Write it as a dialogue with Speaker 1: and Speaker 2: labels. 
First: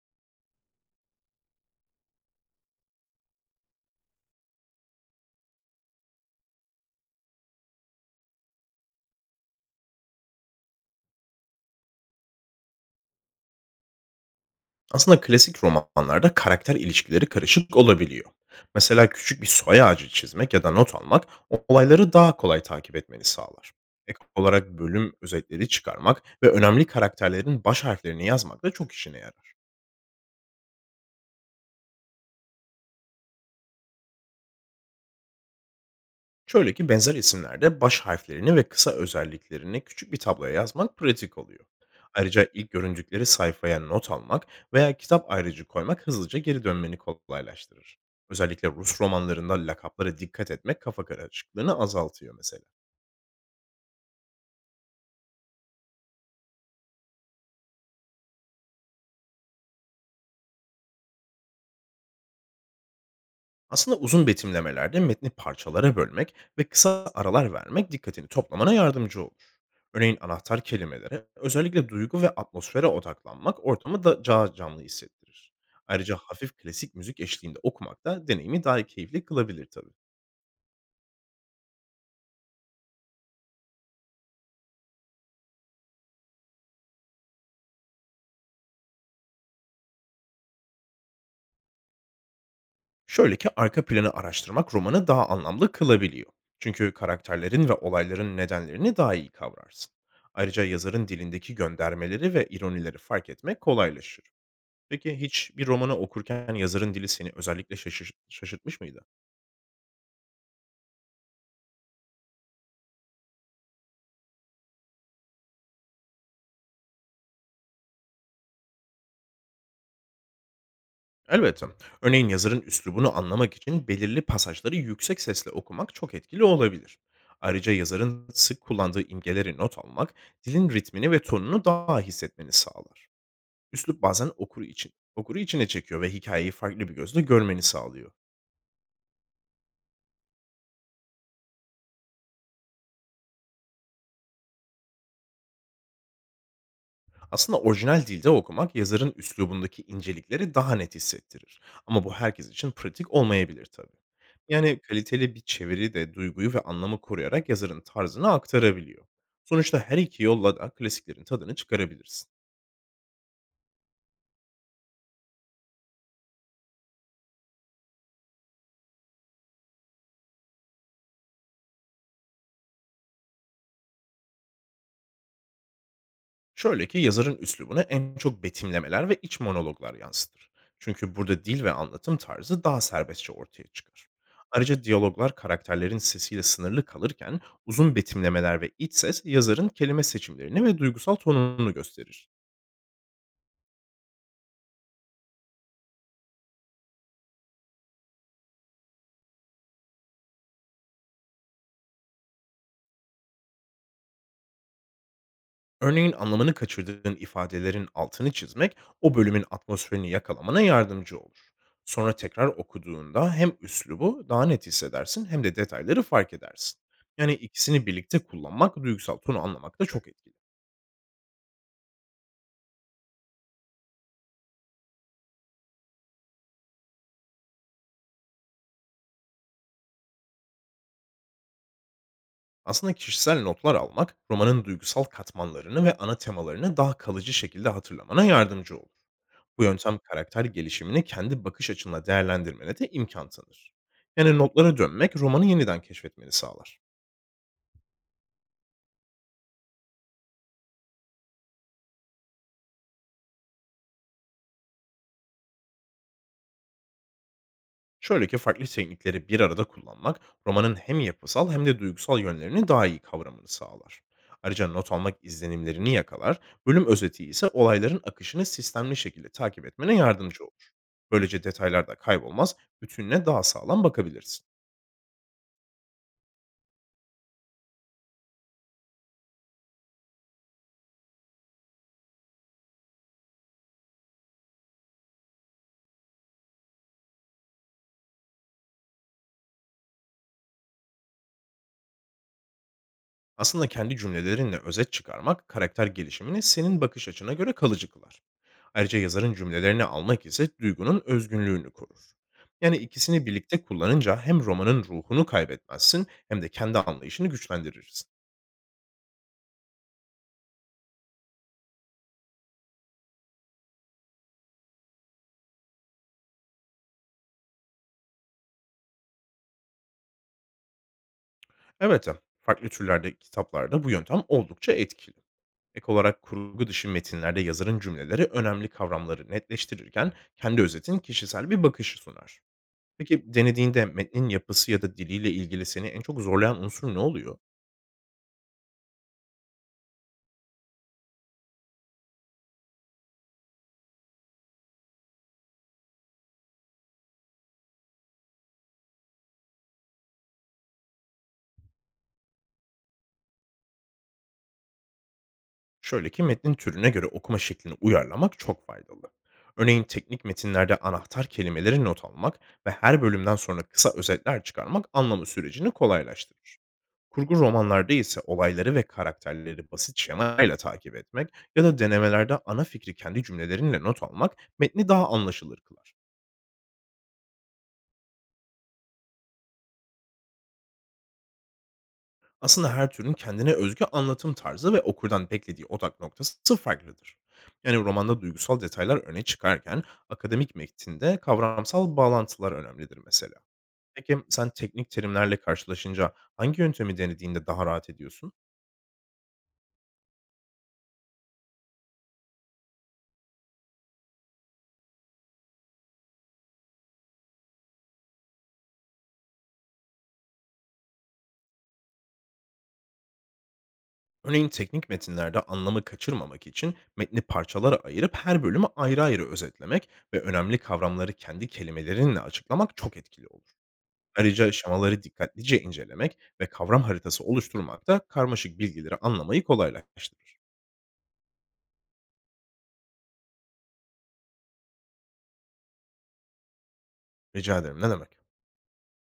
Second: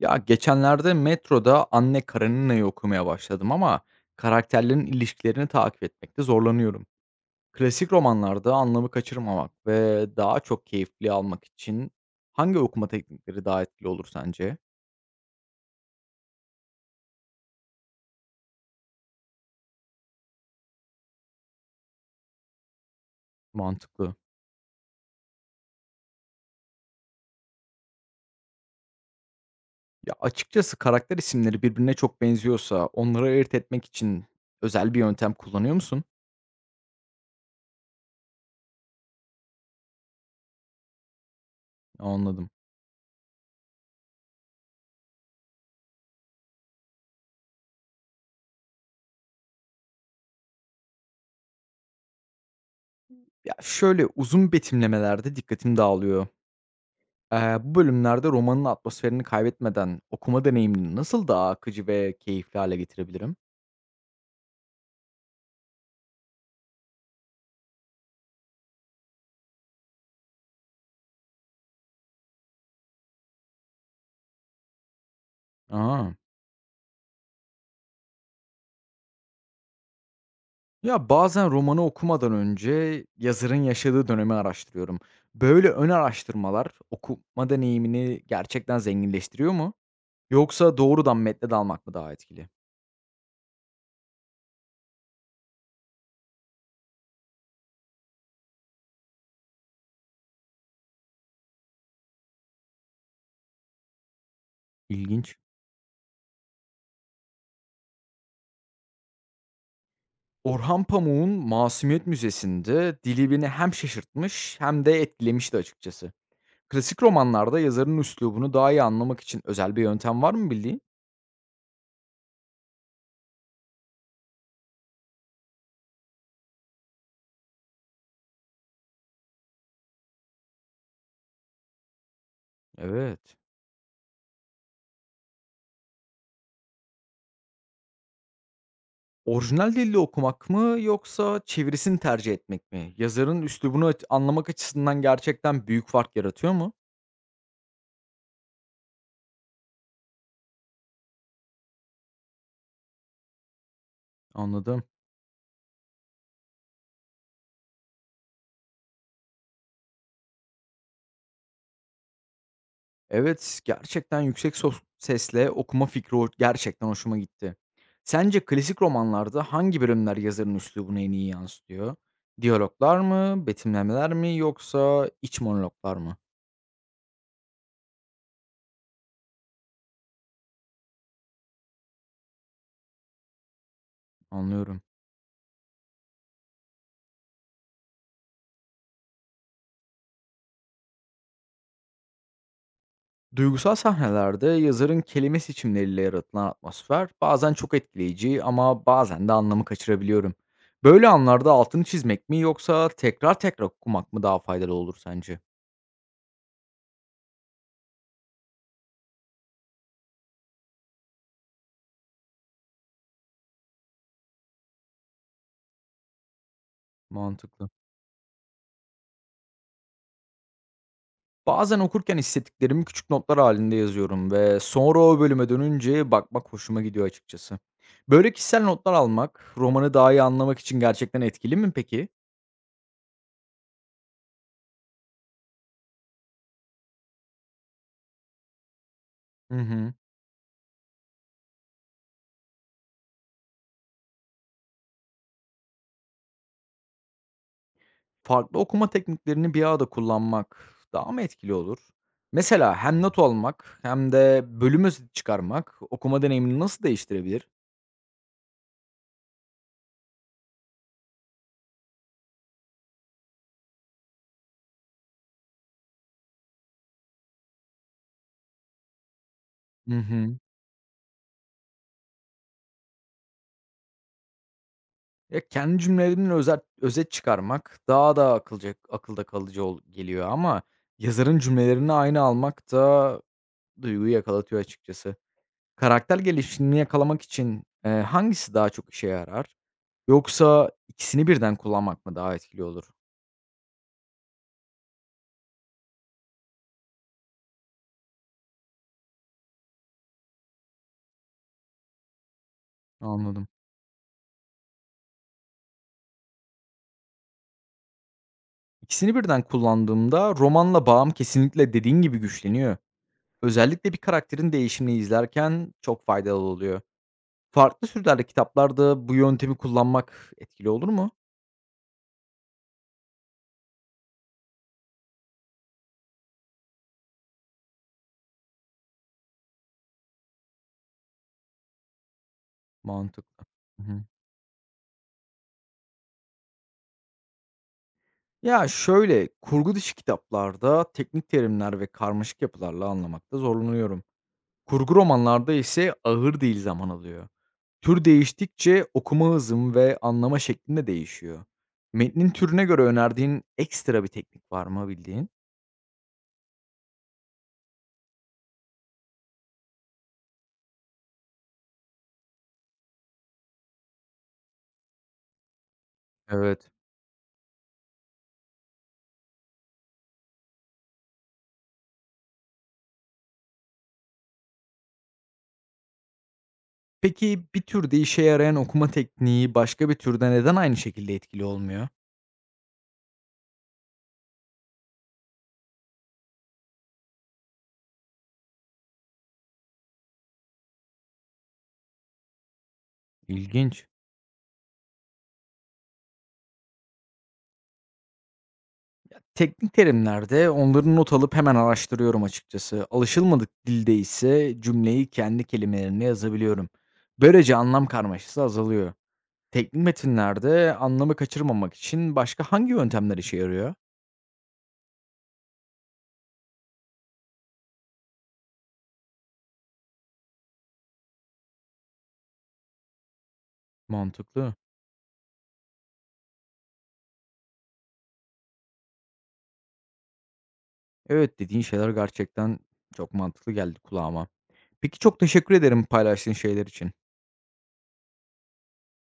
Speaker 1: Ya geçenlerde metroda Anne Karenina'yı okumaya başladım ama karakterlerin ilişkilerini takip etmekte zorlanıyorum. Klasik romanlarda anlamı kaçırmamak ve daha çok keyifli almak için hangi okuma teknikleri daha etkili olur sence?
Speaker 2: Aslında klasik romanlarda karakter ilişkileri karışık olabiliyor. Mesela küçük bir soy ağacı çizmek ya da not almak olayları daha kolay takip etmeni sağlar.
Speaker 1: Mantıklı.
Speaker 2: Ek olarak bölüm özetleri çıkarmak ve önemli karakterlerin baş harflerini yazmak da çok işine yarar.
Speaker 1: Ya açıkçası karakter isimleri birbirine çok benziyorsa onları ayırt etmek için özel bir yöntem kullanıyor musun?
Speaker 2: Şöyle ki benzer isimlerde baş harflerini ve kısa özelliklerini küçük bir tabloya yazmak pratik oluyor. Ayrıca
Speaker 1: Anladım.
Speaker 2: ilk göründükleri sayfaya not almak veya kitap ayrıcı koymak hızlıca geri dönmeni kolaylaştırır. Özellikle Rus romanlarında lakaplara dikkat etmek kafa karışıklığını azaltıyor mesela.
Speaker 1: Ya şöyle uzun betimlemelerde dikkatim dağılıyor. Bu bölümlerde romanın atmosferini kaybetmeden okuma deneyimini nasıl daha akıcı ve keyifli hale getirebilirim?
Speaker 2: Aslında uzun betimlemelerde metni parçalara bölmek ve kısa aralar vermek dikkatini toplamana yardımcı olur. Örneğin anahtar kelimelere, özellikle duygu ve atmosfere odaklanmak ortamı da daha canlı hissettirir.
Speaker 1: A!
Speaker 2: Ayrıca hafif klasik müzik eşliğinde okumak da deneyimi daha keyifli kılabilir tabii.
Speaker 1: Ya, bazen romanı okumadan önce yazarın yaşadığı dönemi araştırıyorum. Böyle ön araştırmalar okuma deneyimini gerçekten zenginleştiriyor mu? Yoksa doğrudan metne dalmak mı daha etkili?
Speaker 2: Şöyle ki arka planı araştırmak romanı daha anlamlı kılabiliyor. Çünkü karakterlerin ve olayların nedenlerini daha iyi kavrarsın. Ayrıca yazarın dilindeki göndermeleri ve ironileri fark etmek kolaylaşır. Peki
Speaker 1: İlginç.
Speaker 2: hiç bir romanı okurken yazarın dili seni özellikle şaşırtmış mıydı?
Speaker 1: Orhan Pamuk'un Masumiyet Müzesi'nde dili beni hem şaşırtmış hem de etkilemişti açıkçası. Klasik romanlarda yazarın üslubunu daha iyi anlamak için özel bir yöntem var mı bildiğin?
Speaker 2: Elbette. Örneğin yazarın üslubunu anlamak için belirli pasajları yüksek sesle okumak çok etkili olabilir. Ayrıca yazarın sık kullandığı imgeleri not almak, dilin ritmini ve tonunu daha hissetmeni sağlar.
Speaker 1: Evet.
Speaker 2: Üslup bazen okuru içine çekiyor ve hikayeyi farklı bir gözle görmeni sağlıyor.
Speaker 1: Orijinal dilde okumak mı yoksa çevirisini tercih etmek mi? Yazarın üslubunu anlamak açısından gerçekten büyük fark yaratıyor mu?
Speaker 2: Aslında orijinal dilde okumak yazarın üslubundaki incelikleri daha net hissettirir. Ama bu herkes için pratik olmayabilir tabii. Yani
Speaker 1: Anladım.
Speaker 2: kaliteli bir çeviri de duyguyu ve anlamı koruyarak yazarın tarzını aktarabiliyor. Sonuçta her iki yolla da klasiklerin tadını çıkarabilirsin.
Speaker 1: Evet, gerçekten yüksek sesle okuma fikri gerçekten hoşuma gitti. Sence klasik romanlarda hangi bölümler yazarın üslubunu en iyi yansıtıyor? Diyaloglar mı, betimlemeler mi yoksa iç monologlar mı?
Speaker 2: Şöyle ki yazarın üslubuna en çok betimlemeler ve iç monologlar yansıtır. Çünkü burada dil ve anlatım tarzı daha serbestçe ortaya çıkar.
Speaker 1: Anlıyorum.
Speaker 2: Ayrıca diyaloglar karakterlerin sesiyle sınırlı kalırken uzun betimlemeler ve iç ses yazarın kelime seçimlerini ve duygusal tonunu gösterir.
Speaker 1: Duygusal sahnelerde yazarın kelime seçimleriyle yaratılan atmosfer bazen çok etkileyici ama bazen de anlamı kaçırabiliyorum. Böyle anlarda altını çizmek mi yoksa tekrar tekrar okumak mı daha faydalı olur sence?
Speaker 2: Örneğin anlamını kaçırdığın ifadelerin altını çizmek o bölümün atmosferini yakalamana yardımcı olur. Sonra tekrar okuduğunda hem üslubu daha net hissedersin hem de detayları fark edersin. Yani
Speaker 1: Mantıklı.
Speaker 2: ikisini birlikte kullanmak duygusal tonu anlamakta çok etkili.
Speaker 1: Bazen okurken hissettiklerimi küçük notlar halinde yazıyorum ve sonra o bölüme dönünce bakmak hoşuma gidiyor açıkçası. Böyle kişisel notlar almak romanı daha iyi anlamak için gerçekten etkili mi peki?
Speaker 2: Aslında kişisel notlar almak romanın duygusal katmanlarını ve ana temalarını daha kalıcı şekilde hatırlamana yardımcı olur.
Speaker 1: Hı
Speaker 2: Bu
Speaker 1: hı.
Speaker 2: yöntem karakter gelişimini kendi bakış açınla değerlendirmene de imkan tanır. Yani notlara dönmek romanı yeniden keşfetmeni sağlar.
Speaker 1: Farklı okuma tekniklerini bir arada kullanmak daha mı etkili olur? Mesela hem not almak hem de bölüm özeti çıkarmak okuma deneyimini nasıl değiştirebilir?
Speaker 2: Şöyle ki farklı teknikleri bir arada kullanmak romanın hem yapısal hem de duygusal yönlerini daha iyi kavramını sağlar. Ayrıca not almak izlenimlerini yakalar, bölüm özeti ise olayların akışını sistemli şekilde takip
Speaker 1: Hı
Speaker 2: etmene
Speaker 1: hı.
Speaker 2: yardımcı olur. Böylece detaylar da kaybolmaz, bütününe daha sağlam bakabilirsin.
Speaker 1: Ya kendi özet çıkarmak daha da akılda kalıcı geliyor ama yazarın cümlelerini aynı almak da duyguyu yakalatıyor açıkçası. Karakter gelişimini yakalamak için hangisi daha çok işe yarar? Yoksa ikisini birden kullanmak mı daha etkili olur?
Speaker 2: Aslında kendi cümlelerinle özet çıkarmak karakter gelişimini senin bakış açına göre kalıcı kılar. Ayrıca yazarın cümlelerini almak ise duygunun özgünlüğünü korur. Yani ikisini
Speaker 1: Anladım.
Speaker 2: birlikte kullanınca hem romanın ruhunu kaybetmezsin hem de kendi anlayışını güçlendirirsin.
Speaker 1: İkisini birden kullandığımda romanla bağım kesinlikle dediğin gibi güçleniyor. Özellikle bir karakterin değişimini izlerken çok faydalı oluyor. Farklı türlerde kitaplarda bu yöntemi kullanmak etkili olur mu?
Speaker 2: Evet, farklı türlerde kitaplarda bu yöntem oldukça etkili. Ek olarak kurgu dışı metinlerde yazarın cümleleri önemli kavramları netleştirirken kendi özetin kişisel bir bakışı sunar. Peki,
Speaker 1: Mantıklı.
Speaker 2: denediğinde
Speaker 1: Hı
Speaker 2: metnin yapısı ya da diliyle ilgili seni en çok zorlayan unsur ne oluyor?
Speaker 1: Ya şöyle, kurgu dışı kitaplarda teknik terimler ve karmaşık yapılarla anlamakta zorlanıyorum. Kurgu romanlarda ise ağır değil zaman alıyor. Tür değiştikçe okuma hızım ve anlama şeklim de değişiyor. Metnin türüne göre önerdiğin ekstra bir teknik var mı bildiğin?
Speaker 2: Şöyle ki metnin türüne göre okuma şeklini uyarlamak çok faydalı. Örneğin teknik metinlerde anahtar kelimeleri not almak ve her bölümden sonra kısa özetler çıkarmak anlamı sürecini kolaylaştırır.
Speaker 1: Evet.
Speaker 2: Kurgu romanlarda ise olayları ve karakterleri basit şemayla takip etmek ya da denemelerde ana fikri kendi cümlelerinle not almak metni daha anlaşılır kılar.
Speaker 1: Peki bir türde işe yarayan okuma tekniği başka bir türde neden aynı şekilde etkili olmuyor?
Speaker 2: Aslında her türün kendine özgü anlatım tarzı ve okurdan beklediği odak noktası farklıdır. Yani romanda duygusal detaylar öne çıkarken akademik metinde kavramsal bağlantılar önemlidir mesela.
Speaker 1: İlginç.
Speaker 2: Peki sen teknik terimlerle karşılaşınca hangi yöntemi denediğinde daha rahat ediyorsun?
Speaker 1: Teknik terimlerde onların not alıp hemen araştırıyorum açıkçası. Alışılmadık dilde ise cümleyi kendi kelimelerimle yazabiliyorum. Böylece anlam karmaşası azalıyor. Teknik metinlerde anlamı kaçırmamak için başka hangi yöntemler işe yarıyor?
Speaker 2: Örneğin teknik metinlerde anlamı kaçırmamak için metni parçalara ayırıp her bölümü ayrı ayrı özetlemek ve önemli kavramları kendi kelimelerinle açıklamak çok etkili olur. Ayrıca
Speaker 1: Mantıklı.
Speaker 2: şemaları dikkatlice incelemek ve kavram haritası oluşturmak da karmaşık bilgileri anlamayı kolaylaştırır.
Speaker 1: Evet, dediğin şeyler gerçekten çok mantıklı geldi kulağıma. Peki çok teşekkür ederim paylaştığın şeyler için.
Speaker 2: Rica ederim, ne demek.